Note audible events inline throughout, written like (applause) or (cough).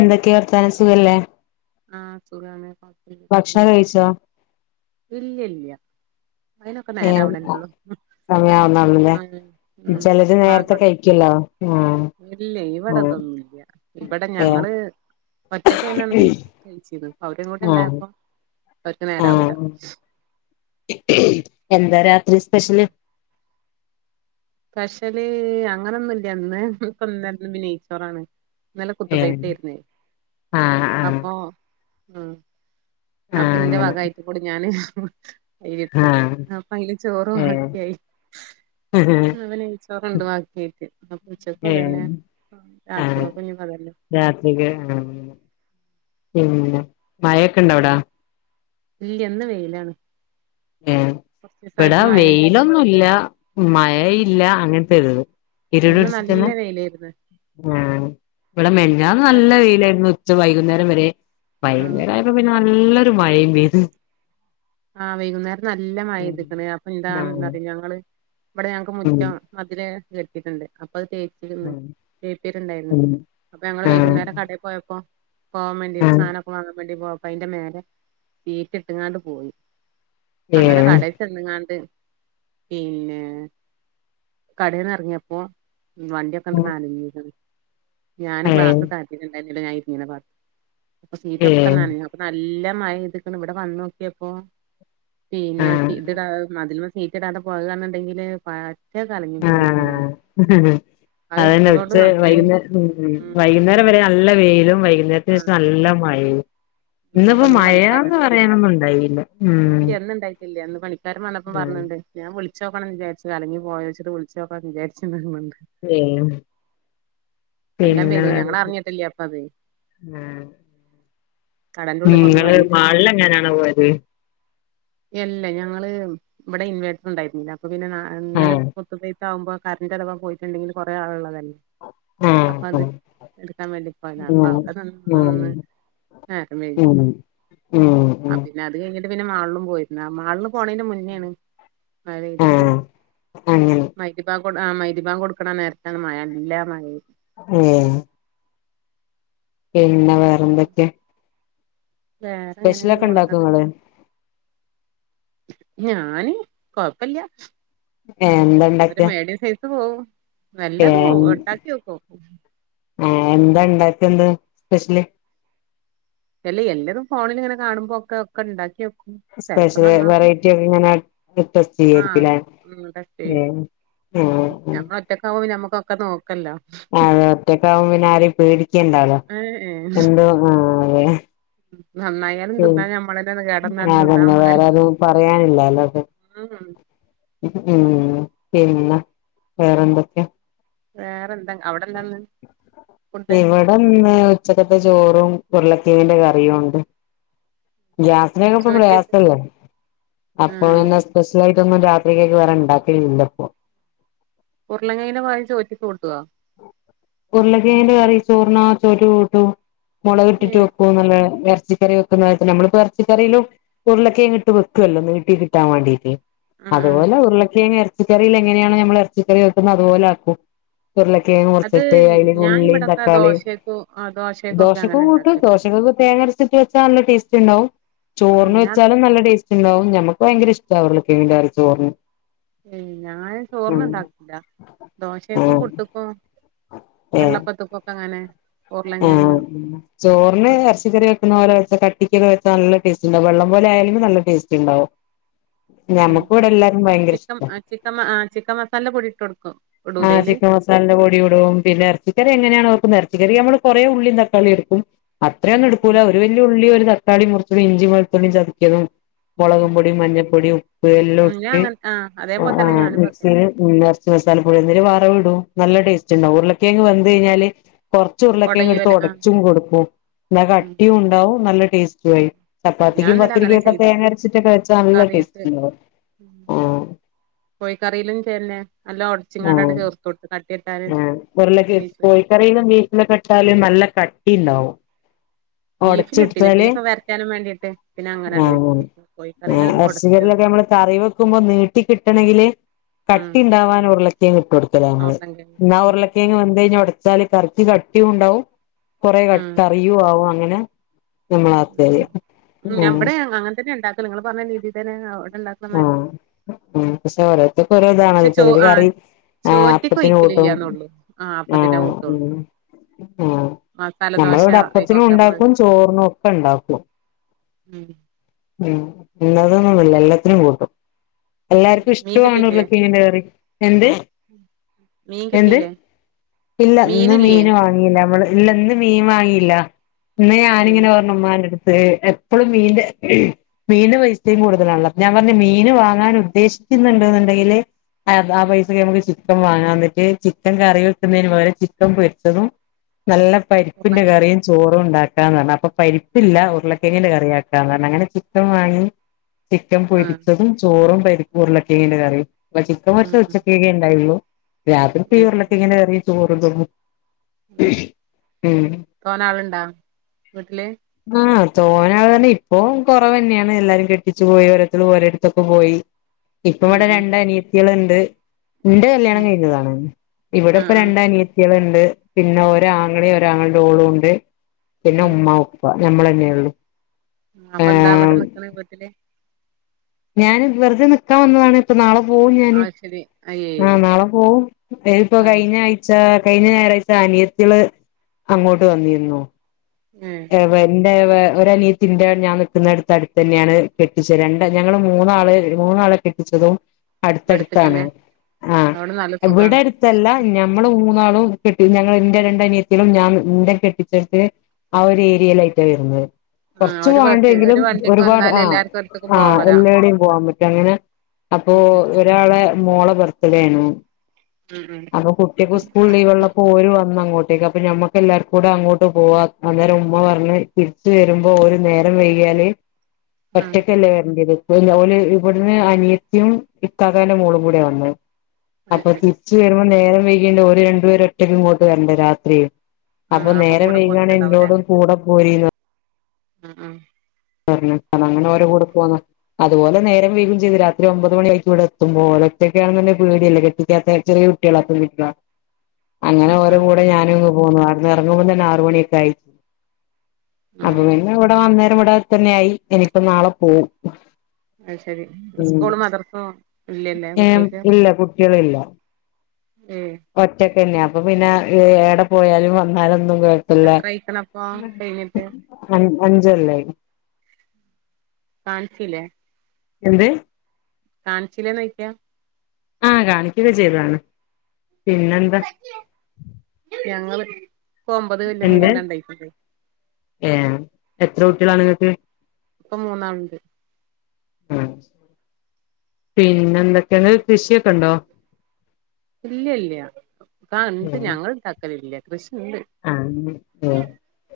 എന്തൊക്കെവർത്താനം സുഖല്ലേ? ആഹ്സുഖാണ് ഭക്ഷണം (unintelligible) കഴിച്ചോ ഇല്ലല്ല അയിനൊക്കെ നേരാവ്ണ ല്ലൊള്ളൂ. (inaudible) സമയാ വുന്നൊ ള്ളൂലെ ചിലര് ബാങ്ക് നേരത്തെ കഴിക്കലോ ആ ഇല്ല ആ ഇവിടെതൊന്നുല്ല ഇവിടെ ഏ ഞങ്ങള്. ഒറ്റക്കയിന്നന്ന് കഴിച്ചനി അവരങ്ങോട്ട് ആ ഇണ്ടായപ്പോ അവർക്ക് ആ നേരാവൂല എന്താ രാത്രി സ്പെഷ്യല്? സ്പഷല് അങ്ങനൊന്നുല്ല ഇന്ന് നെയിച്ചോറാണ്. ഇന്നലെ കുത്ത് ഏ ബെയ്ത്തേർ നെയ് ആ ആ അപ്പൊ. ഉ ആ അപ്പൊ ഇന്റെ അങ്ങനെ വകായിട്ട കൂടി ഞാന് (unintelligible) ആ അയിന്ചോറും ഏ വാക്കിയായി. അപ്പം നെയ്ച്ചോറണ്ട് ബാക്കിട്ട് അ ഏ ഉച്ചക്കതന്നെ ആ രാത്രി കെക്കും ഇഞ്ഞ തന്നെ. പിന്ന മഴൊക്കെണ്ട അവിടെ? ഇല്ലന്ന് വെയിലാണ്. ഏ കൊറച്ച് ഇവിട ദിവസായിട്ട് മഴന്നെയാണ് വെയിലൊന്നുല്ല ഉം മഴയില്ല അങ്ങനത്തെരുത്. ഇന്ന് നല്ല വെയിലേരുന്നു. ആ ഇവിടെ മെനഞ്ഞാന് ഇവിടെ നല്ല വെയിലായിരുന്നു. വൈകുന്നേരം വരെ ആഹ് വൈകുന്നേരം ആയപ്പോ പിന്നെ നല്ലൊരു മഴയും പെയ്തു. ആഹ് വൈകുന്നേരം നല്ല മഴ പെയ്ത് ക്ക്ണ് അപ്പൊ എന്താ എന്താ ആഹ് നറിയോ ഞങ്ങള് ഇവിടെ ഞങ്ങക്ക് ഉം മുറ്റം മതില് കെട്ടിട്ടുണ്ട്. അപ്പ അത് തേച്ചിരുന്നു തേപ്പാര്ണ്ടായിരുന്നു ഉം അപ്പൊ ഞങ്ങള് ആഹ് വൈകുന്നേരം കടയിൽ പോയപ്പോ പോവാൻ വേണ്ടീട്ട് ആഹ് സാധ നൊക്കെ വാങ്ങാൻ വേണ്ടി പോയപ്പോ അയിന്റെ മേല ഷീറ്റിട്ട്ങ്ങാണ്ട് പോയി. അങ്ങനെ ഏഹ് കടയി ചെന്ന്ങ്ങാണ്ട്. പിന്നെ കടെന്ന് ഇറങ്ങിയപ്പോ വണ്ടിയൊക്കങ്ങട് നനഞ്ഞ് ക്ണ്. ഞാൻ ഏഹ് ഗ്ലാസ് താത്തീട്ട് ണ്ടേർന്നില ഞാനിരുന്ന ഭാഗത്ത് അപ്പ സീറ്റൊക്കെ ഏഹ് നനഞ്ഞു അപ്പ നല്ല നല്ല മഴയ്ക്ക്ണ് ഇവിടെ വന്നോക്കിയപ്പോ പിന്നെ ആഹ് ഇ മതി സീറ്റിടാത പോകന്നുണ്ടെങ്കില് പറ്റെ കലങ്ങി പോയിനി സിമന്റ്. ഹി ഹി അത് അതന്നെ ഇട്ടതോണ്ട് ഉച്ച നന്നായി വൈകുന്നേരം ഉം വൈകുന്നേരം വരെ നല്ല വെയിലും വൈകുന്നേരത്തിന് ശേഷം ആഹ് നല്ല മഴയും. ഉം അപ്പൊ ഇന്ന്പ്പോ ഇന്ന് പണിക്കാര് മഴാന്ന് വന്നപ്പോ പറയാനൊന്നും ഇണ്ടായില്ല ഉ ഇല്ല അന്ന് പണിക്കാരൻ വന്നപ്പം പറഞ്ണ്ട് ഞാൻ വിളിക്ക ച്ചോക്കണം വിചാരിച്ച അലിഞ്ഞ പോയോച്ചിട്ട് വിളിച്ചോക്കൻ (unintelligible) ഏ നല്ലോം പിന്നെ പെയ്ത്ക്ക്ണ് വേറെ ഞങ്ങളറിഞ്ഞിട്ടില്ല അപ്പ അത് എന്താ ഏ കടന്റെ ഉള്ള്ക്കൊന്നും നിങ്ങള് അറിയില്ലല്ലോ മാളില് എങ്ങനാണ് പോയത്? അല്ല ഞങ്ങള് ഇവിടെ ഇൻവേർട്ടർ ഇണ്ടായിരുന്നില്ല അപ്പൊ പിന്നെ ഇന്നലെ ആഹ് മൊത്തതി ആകുമ്പോ കറന്റ് അഥവാ പോയിട്ട് ണ്ടങ്കിൽ കുറെേ ആള്ള്ളതല്ലേ? ആഹ് അപ്പൊ അത് എടുക്കാൻ വേണ്ടി പോയന അപ്പൊ ആഹ് അവിടെ നിന്ന് നിന്ന് നിന്ന് ആ അങ്ങനെ (unintelligible) ഉം ഉം ഉം ആ ഉം പിന്നെ അത് കഴിഞ്ഞിട്ട് പിന്നെ മാളിലും പോയി മാളിലും. പോണെന്റെ മുന്നെ ആണ് ആഹ് അങ്ങനെ (unintelligible) ആ മൈദി മാവ് കൊടുക്കണ നേരത്താണ് മഴ എല്ലാ നന ഊ പിന്നെ വേറെ പിന്നെ എന്തൊക്കെയാ വേറെ എങ്ങനെ സ്പെഷ്യലൊക്കെ പോണ് ഇണ്ടാക്കുവോ ഇങ്ങക്ക് നിങ്ങള് ഞാന് കൊഴപ്പില്ല ഏ എന്തണ്ടൊക്കെ ണ്ട് പോവും നല്ലതും ഉണ്ടാക്കി വെക്കും ആ എന്താ ഉണ്ടാക്കിയല് സ്പെഷ്യല് എല്ലി എല്ലതും ഫോണിൽ ഇങ്ങനെ കാണുമ്പോ ഒക്കെ ഒക്കെ ഉണ്ടാക്കിയ സ്പെഷ്യല് വെറൈറ്റി ക്കെ ഇങ്ങനെ ടെസ്റ്റ് ആ ചെയ്യക്കില്ലേ ഉം ടെസ്റ്റ് ഏ ചെയ്യും നമ്മള് ഒറ്റക്ക് ആവു നമ്മുക്കൊക്കെ നോക്ക് അ അതെ ഒറ്റക്കാവും പിന്നെ ആരെയും പേടിക്കണ്ടാലോ ഏ ഏ എന്തോ ആ അതെ നന്നായാലും ശരി തിന്നാ ഞമ്മളെന്നെ കേടന്നാലും തിന്നാ അതന്നെ (unintelligible) പറയാനില്ലല്ലോക്കെ ആന്നാ ഉം പിന്നെ വേറെന്തൊക്കെയാ വേറെ എന്താ ഇവിടന്ന് ഉച്ചക്കത്തെ ചോറും ഉരുളക്കെങ്ങിന്റെ കറിയും ഉണ്ട്. ഗ്യാസിനക്കപ്പ ചോറ്റ്ക്ക് പ്രയാസല്ലേ അപ്പൊ ആഹ് എന്നാ സ്പെഷ്യലായി (unintelligible) രാത്രിക്കേക്ക് വേറെ ഉണ്ടാക്കില്ലല്ലോപ്പോ. ഉരുളകിഴനെ വാങ്ങിച്ച് ഒറ്റിക്ക് കൊടുത്തതാ ഉരുളക്കിഴങ്ങിന്റെ കറി ചോറിനാത്ത് ഒരു ട്ടു മുളക് ഇട്ടിട്ട് ഏഹ് വെക്കും നല്ല രസ് ച്ചിക്കറി വെക്കുന്നവർക്കും നമ്മള്പ്പം ഇറച്ചിക്കറിയിലും ഉരുളക്കിയങ്ങ് ഇിട്ട് വെക്കുവല്ലോ നീട്ടി കിട്ടാൻ വേണ്ടീട്ട് ഉം ഉം അതുപോലെ ഉരുളക്കിയങ്ങ് ഇറച്ചിക്കറിൽ എങ്ങനെയാണ് നമ്മൾ ഇറച്ചിക്കറി വെക്കുന്നത് അതുപോലെ ആക്കും ഉരുളക്കിയങ്ങ് മുർച്ച് അത് തേങ്ങയും ഞാൻ ഉുള്ളിയും ഇവിടൊക്കെ തക്കാളിയും ദോശക്കും ദോശക്കൊക്കെ ദോശക്ക് അങ്ങനെ കൂട്ടും ഉണ്ടാക്കല് ദോശൊക്കെ തേങ്ങരച്ചിട്ട് വെച്ചാ നല്ല ടേസ് ട്ടിണ്ടാവും ആഹ് ചോറിന് ഞാൻ വെച്ചാലും നല്ല ടേസ്റ്റ് ഉണ്ടാവും ഞമ്മക്ക് പയിങ്കര ഇഷ്ട്ടാണ് ഉരുളക്കിഴങ്ങിന്റെ അകത്ത് ചോറ് ഏയ് ഞാൻ ചോറിന് ഉണ്ടാക്കൂലാ ദോശക്കും ആഹ് പുട്ടക്കും കള്ളപ്പത്തുക്കുക്കങ്ങനെ ഓ ചോറിന് ഇണ്ടാക്കും ഇറച്ചിക്കറി വെക്കുന്ന പോലെ ച്ചി കട്ടിക്കൊക്കെ വെച്ചാ നല്ല ടേസ്റ്റ് ഉണ്ടാവും വെള്ളം പോലെ ആയാലും നല്ല ടേസ്റ്റ് ഉണ്ടാവും. ഉ ഞമ്മക്ക് ഇവിടെ എല്ലാർക്കും ഭയങ്കര ചിക്കമ് ഇഷ്ടാ ചിക്കൻ ആ ചിക്കൻ മസാലടെ പൊടിട്ട് കൊടുക്കും. ഇടൂലേ ആ് അയില് ചിക്കൻ മസാലടെ പൊടിടും പിന്നെ ഇറച്ചിക്കറി ഉം എങ്ങനെയാണൊ വയ്ക്കുന്നെ എറച്ചിക്കറിക്ക് നമ്മള് കൊറേ ഉള്ളിയും തക്കാളിയും എടുക്കും അത്രൊന്നും എടുക്കൂല ഒരു വലിയ ഉള്ളിയും ഒര് തക് ക്കാളി മുറിച്ചതും ഇഞ്ചി വെളുത്തുള്ളി ചതിക്കതും മുളകും പൊടി മഞ്ഞപ്പൊടി ഉപ്പ് എല്ലോം ഉം ഞാൻ ഇട്ട് അങ്ങനെ ആഹ് ആ അതേപോലെ ആ് തന്നെ ഞാനും വെക്കല് മിക്സിയിൽ നിറച്ച് (unintelligible) (unintelligible) ഇടും നല്ല ടേസ്റ്റ് ഉണ്ടാവും ഉരുലക്കിയങ്ങ് വെന്ത് കഴിഞ്ഞാല് (unintelligible) ച്ചുരുളക്കെയങ്ങെടുത്ത് കൊടയോല ആ ഉടച്ചും കൊടുക്കും എല്ല ഉം കട്ടിയും ഉണ്ടാവും നല്ല ടേസ്റ്റ് വരും ഞാൻ ചപ്പാത്തിക്കും ഇന്നലെ അങ്ങനെ പത്തിരിക്കും ഒക്കെ ചെയ്തത് തേങ്ങ അരച്ചിട്ടൊക്കെ വെച്ചാ നല്ല ടേസ്റ്റ് കറിക്ക് ഉണ്ടാവും. ആഹ് കോഴിക്കറിയിലും ചിന്നെ എല്ലാം ഉടച്ചിങ്ങാടാട് ചേർത്തോട്ട് ക ആ ഉരുളകിഴ കോഴിക്കറിയിലും ബീഫിലക്കെ ഇട്ടാല് നല്ല കട്ടി ഇണ്ടാവും ഉടച്ചെട്ത്താല് (unintelligible) വേണ്ടിട്ട് പിന്നെ അങ്ങനെണ്ട് കോഴിക്കറിൽ ഒടച്ച് ചേർ ഇറച്ചിക്കറിലൊക്കെ നമ്മള് കറി വെക്കുമ്പോ നീട്ടി കിട്ടണെങ്കില് കട്ടി ഉണ്ടാവാൻ ഉരുളക്കിയങ്ങ് ഇട്ട് കൊടുക്കല ഞമ്മള് ഉരുളൻകിഴങ്ങൊക്കെ എന്നാ ഉം ഉരുള കിയങ്ങ് വെന്ത് കഴിഞ്ഞാ വച്ചാല് കറിക്ക് കട്ടി ഉണ്ടാവും കൊറേ ക കറിയും ആവും അങ്ങനെ ഉം നമ്മളാക്കല് ഉം ഞമ്മടെ അങ്ങൻ തന്നെ ണ്ടാക്കല് ങ്ങൾ പറഞ്ഞ രീതി തന്നെ ഉണ്ടാക്കണ മാതിരി ആഹ തന്നെ പക്ഷെ ഓരോര്ത്തർക്ക് ഓരോ ഇതാണ പക്ഷെ ചോ ചിലര് ആ അറി ആഹ് ചോറ്റ്ക്ക് അപ്പത്തിന് കൂട്ടും ഒഴിക്കലില്ലാന്നൊള്ളു ആ അപ്പത്തിനെ ആഹ ഉ കൂട്ടുള്ളൂ ആ മസാലദോശ നമ്മളെവിടെ പ്പത്തിനും അയിക്കൊക്കെ നമ്മള് ണ്ടാക്കും ചോറിനും ഒക്കെണ്ടാക്കും ഉം ഉം ന്നതൊനൊന്ന്ല്ല എല്ലത്തിനും കൂട്ടും എല്ലാർക്കു മീൻ ഇഷ്ട്വാണ് കിട്ടീട്ടില്ലേ ഉറ്ളകേങ് കറി എന്ത് മീൻ എന്ത് കിട്ടീല്ലേ ഇല്ല ഇന്ന് മീനില്ലേ മീന് വാങ്ങീലാ മ്മള് ഇല്ലന്ന് മീൻ വാങ്ങിയില്ല ഇന്ന് ഏ ഞാനിങ്ങനെ പറഞ്ഞു ഉമ്മാൻ്റെടുത്ത് എപ്പളും മീന്റെ മീൻ്റെ പൈസെം കൂടുതലാണല്ലോ അപ്പോ ഞാൻ പറഞ്ഞു മീന് വാങ്ങാനുദ്ദേശിക്ക്ന്ന്ണ്ട് ന്നുണ്ടെങ്കില് അഹ് ആഹ് പൈസക്ക് ഞമക്ക് ചി ക്കൻ വാങ്ങാന്നിട്ട് ചിക്കൻ കറി വെക്കുന്നതിന് പകരം ചിക്കൻ പൊര്ച്ചതും നല്ല പരിപ്പിന്റെ ഉരുളങ്ക കറിയും, ചോറു ണ്ടാക്കാന്ന്റഞ്ഞു. അപ്പൊ പരിപ്പില്ല. അത് ശരി ഉരുളക്കെങ്ങിന്റെ കറിയാക്കാന്ന് അങ്ങനെ ചിക്കൻ വാങ്ങി, ചിക്കൻ ആ പൊരിച്ചതും, ചോറും, പരിപ്പ്, ഉരുളൊക്കെങ്ങിന്റെ കറിയും. പ്പ ചിക്കം ഉം പൊര്ച്ചത് ഉം ഉച്ചക്കെകെ ഇണ്ടായുള്ളൂ. രാത്രി പ്പി അത് ശരി യുർളക്കെങ്ങിൻ്റെ കറിയു ചോറു തും ഉം ഉം തോനെ ആളുണ്ടാ വീട്ടില് ആഹ് തോന ആളെന്നെ ഇപ്പൊ കൊറവെന്നെണ്. എല്ലാരും കെട്ടിച്ചു പോയി ഓരോര്ത്തരും ഓരോട്ത്ത്ക്കും പോയി. ഇപ്പ ആ വിടെ ആ രണ്ട് അനിയത്തിയേള് ണ്ട്. ഇൻ്റെ കല്യാണം ഉം കഴിഞ്ഞതാണ് ഇവിടെ ആ പ്പ ആ രണ്ടനിയത്തിയേള് പിന്നെ ഓര് ആങ്ങളെ ഒരാങ്ങൾൻ്റെ ഓളൂണ്ട് പിന്നെ ഉം ഉമ്മ ഉപ്പ ഞമ്മളന്നെ യൊള്ളു ആ അപ്പെന്താ അവിടെ നിക്ക്ണെ വീട്ടില് ഞാൻ വെർതെ നിക്കാവന്നതാണ് ഇപ്പൊ നാളെ പോവും ഞാന് അത് ശരി അയ്യേ ആഹ് നാളെ പോവും എ പ്പോ അത് ശരി കഴിഞ്ഞാഴ്ച കഴിഞ്ഞ ഞാറാഴ്ച അനിയത്തിള് അങ്ങോട്ട് വന്നിരുന്നു ഏ എവൻ ഒരനിയത്തിന്റെ ഞാൻ നിക്കുന്നടുത്ത അടുത്തെന്നെയാണ് കെട്ടിച്ചെ രണ്ട് ഞങ്ങള് മൂന്നാള് മൂന്ന ആളെ കെട്ടിച്ചതും അട്ത്തട്ത്താണ് അടുത്ത്ക്കന്നെ ആഹ് അവിടെ നല്ല സുഖാണ് ഇവിടെട്ത്തല്ലാ ഞമ്മള് മൂന്നാള് ഞങ്ങളെ എന്റെ രണ്ടനിയത്തിളും ഞാൻ എൻ്റെ കെട്ടിച്ചെട്ത്ത് ആ ഒരു ഏരീലായിട്ടാണ് വരുന്നത് ആ കുറച്ചു ഒരു പോവാൻ ഒള്ളൂ ബസ് ഒരു എങ്കിലും വണ്ടിക്ക് ഒരുപാട് വന്നാല് എല്ലാർക്കും ഒരിടത്തേക്കും ആ പോവലാ എല്ലായിടത്തും പോവാൻ പറ്റും അങ്ങനെ അപ്പോ ഉം ഉം ഒരാളെ മോളുടെ ബർത്തഡേ ആണ് ഉം ഉം അപ്പൊ കുട്ടിക്ക് സ്കൂൾ ലീവ് ഉള്ളപ്പോൾ ഓല് വന്നങ്ങോ ട്തേക്ക് അപ്പൊ ഞമ്മൾക്കു എല്ലാവർക്കും അങ്ങോട്ട് പോവാ അന്നേരം ഉമ്മ പറഞ്ഞ് തിരിച്ച് വരുമ്പോ ഒല് നേരം വൈകില് ആ ഒറ്റക്കല്ല വരണ്ട്യത് ല്ല ഒല് ഇവിടുന്ന് അനിയത്തിം ഇക്കാകാൻ്റെ മോളും കൂടെ വന്നെ അത് അപ്പൊ ശരി തിരിച്ചു വരുമ്പോ നേരം വൈകേണ്ട് ഒര് രണ്ട്പേര് ഒറ്റക്ക് ഇങ്ങോട്ട് വരണ്ടേ രാത്രി ആ അപ്പൊ നേരം കൂടെ വൈകാണെ ഇഞ്ഞോടും കൂടെ പോരീന്ന് ഉം ഉം പർഞ്ഞു അങ്ങന ഓരെ കൂടെ പോന്നു അതുപോലെ നേരം വെയ്കും ചെയ്തു രാത്രി ഒമ്പത് മണി ആയിക്കും ഇവിടെ ഓലൊറ്റക്കാണെന്ന്ണ്ടങ്കി പേട്യല്ലേ കെട്ടിക്കാത്ത ചെറിയ കുട്ടിളാ (unintelligible) ആ അങ്ങനെ ആ ഓരെ കൂടെ ഞാനുങ്ങ് പോന്നു അവിട്ന്ന് എറങ്ങുമ്പോ തന്നെ ആറ് മണിയൊക്കെ അയി. ആ അപ്പൊ പിന്നെ ഇവിടെ വന്നേരം ഇവിടെ തന്നെയായി ഇനിയിപ്പോ നാളെ പോവും അത് ശരി സ്കൂൾ മദ്റസോ എം ഇല്ല കുട്ട്യേള് ഇല്ല ഏയ് ഒറ്റക്കെന്നെ അപ്പൊ പിന്നെ ഏടെ പോയാലും വന്നാലൊന്നും കുഴപ്പല്ല എത്രയ്ക്ക്ണപ്പോ കൈഞ്ഞിട്ട് അഞ്ച് കൊല്ലായിന് കാണിച്ചില്ലേ എന്ത് കാണിച്ചില്ലേ ന്ന്ചോയിക്ക ആഹ കാണിക്കുക ചെയ്താണ് ഞങ്ങള് ഇൻക്ക് ഒമ്പത് കൊല്ലം കഴിഞ്ഞിട്ടാ ഉണ്ടായിക്കണതെ ഏ എത്ര കുട്ടികളാണ് നിങ്ങൾക്ക് ഇപ്പൊ മൂന്നാൾണ്ട് പിന്നെ എന്തൊക്കെയണ്ട് കൃഷിയൊക്കെണ്ടോ ഇല്ല ഇല്ല ക എ ഏഹ് ഞങ്ങള് ണ്ടാക്കലില്ല കൃ ണ്ട്. ആഹ് ഏഹ്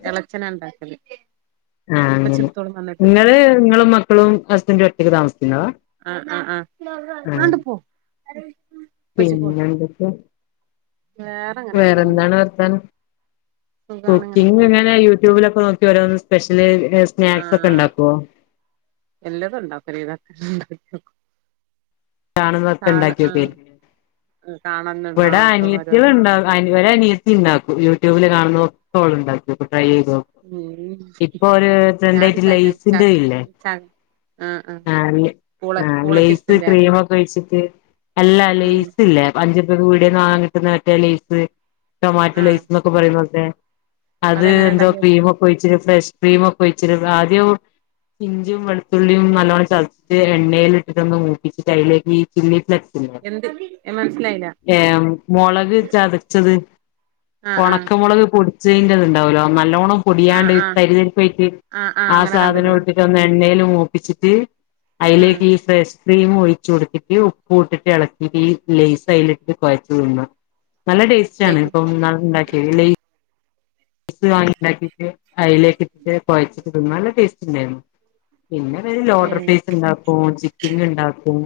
ഇളച്ചന ഉണ്ടാക്കൽ ആ അങ്ങനെ നിങ്ങള് നിങ്ങളും മക്കളും ഹസ്ബൻറും ഒറ്റക്ക് താമസിക്ക ആഹ ആഹ ആഹ ആഹ് കണ്ട പോ ഇപ്പച്ചി പോ പിന്നെ എന്തൊക്കെ വേറെ അങ്ങനെ പോണ് വേറെന്താണ് വർത്താനം സുഖാണ് ഇങ്ങനെ കുക്കിംഗ് എങ്ങനെ പോണണ്ട് യൂട്യൂബിലൊക്കെ നോക്കി ഓരോന്ന് സ്പെഷ്യല് സ്നാക്സ് ഒക്കെ ആഹ ഉണ്ടാക്കുവോ എല്ലാതും ഉണ്ടാക്കും ഒരു വിതൊക്കെ കാണുന്നൊക്കെ ഇണ്ടാക്കിയൊക്കെ കാണന്ന് ആ ഇവിടെ അനിയത്തി ഉണ്ട ഓരോന്നൊക്കെ ഒ അനിയത്തി ഉണ്ടാക്കും ട്യൂബില് കാണുന്നഒക്കെ ഓൾ ഉണ്ടാക്കും ട്രൈ ചെയ്ത് നോക്കും ഉ ഇപ്പൊ ഒരു ട്രെൻഡ് ആയിട്ട് ഞാനും തന്നെ ച്ച ലെയ്സിന്റെ ഇല്ലേ ആ ആ പൂള പൂളച്ചിപ്പ്സിന്റെ കഴിച്ചിട്ട് എല്ലാ ലേസ് ഇല്ല അഞ്ച്ർപ്യക്ക് പീഡിയന്നു വാങ്ങാൻ കിട്ടുന്ന ലൈസ് ടൊമാറ്റ ആഹ് ലൈസ് എന്നൊക്കെ പറയുന്നത്ക്കെ അത് അതെങ്ങനെ എന്തോ ഇണ്ടാക്കി വെക്കാ ക്രീമൊക്കെ ഒഴിച്ചിട്ടും ഫ്രഷ് ക്രീമ ഒക്കെ ഒഴിച്ചിട്ടും ആദ്യം ഇഞ്ചും വെളുത്തുള്ളിയും നല്ലവണ്ണം ചതച്ചിട്ട് എണ്ണയിൽ ഇട്ടിട്ട് ഒന്ന് മൂപ്പിച്ചിട്ട് അതിലേക്ക് ഈ ചില്ലി ഫ്ലെക് എന്ത് മനസ്സിലായില്ല ഏ മുളക് ചതച്ചത് ആഹ് ആഹ് ഉണക്കമുളക് പൊടി ചെയ്യ ഉണ്ടാവല്ലോ നല്ലോണ്ണം ആഹ് പൊടിയാണ്ട് ആഹ് തരിതരിപ്പയിട്ട് ആഹ് ആഹ് ആ അങ്ങനെ സാധനം കണ്ട്ക്ക്ണ് ഇട്ടട്ട് ഒന്ന് എണ്ണൽ മോപ്പിച്ചിട്ട് ആഹ് അയില്ലക്കി ഫ്രഷ് ക്രീം ഒഴിച്ചു കൊടുത്തിട്ട് ഉപ്പ് ഇട്ടിട്ട് ഇളക്കിട്ട് ഈ ലേസ് അതിലിട്ട് കുഴച്ച തിന്ന നല്ല ടേസ്റ്റ് ആണ് ലൈവ് ഇപ്പൊ ന്നാൾ ഉണ്ടാക്കിയത് ല ഇത് വാങ്ങിണ്ടാക്കിട്ട് അലേക്ക് ഇട്ടട്ട് കുഴച്ചിട്ട് വ നല്ല ടേസ്റ്റ് ഉണ്ടായിരുന്നു പിന്നെ വ ഏഹ് ലോഡർഫ്രൈസ് ഉണ്ടാക്കും ചിക്കിൻങ് ഉണ്ടാക്കും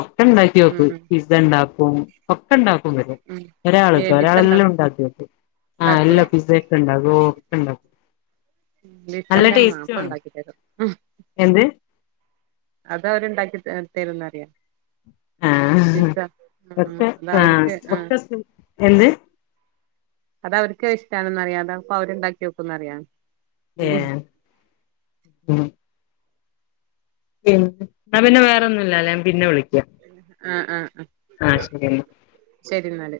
ഒക്കെ ഉണ്ടാക്കി ഉം നോക്കും ഉം പിസ്സ ഉണ്ടാക്കുംഒക്കെ ഉണ്ടാക്കും ഉം ഒരാൾ ക കേട്ടോ ഏബിസ ഇണ്ടാ ഒരാളെല്ലാം ഉണ്ടാക്കിക്കും ആ ഇണ്ടാക്കോ എല്ലാം പിസ്സ ഒക്കെ ണ്ടാക്കും ഓ ഒക്കെ ണ്ടാക്കും (unintelligible) ഇന്റെ മാപ്പിള ഉണ്ടാക്കി തരും (inaudible) അത് അവരുണ്ടാക്കി തരുന്നറിയാം ആഹ ഒക്ക ആഹ് ആ അതവര്ക്ക് ഒക്ക ആഹ് എന്ത് അത് അവർക്ക് ഇഷ്ടണെന്ന് അറിയാം അത അപ്പൊ അവരുണ്ടാക്കി നോക്കുംന്ന് അറിയാം ഏ ഉം പി ഞാൻ പിന്നെ വേറെ ഒന്നുംല്ലല്ല ഞാൻ പിന്നെ വിളിക്കാം ഉം ഉം ആ ശരിയെന്ന എന്നാല്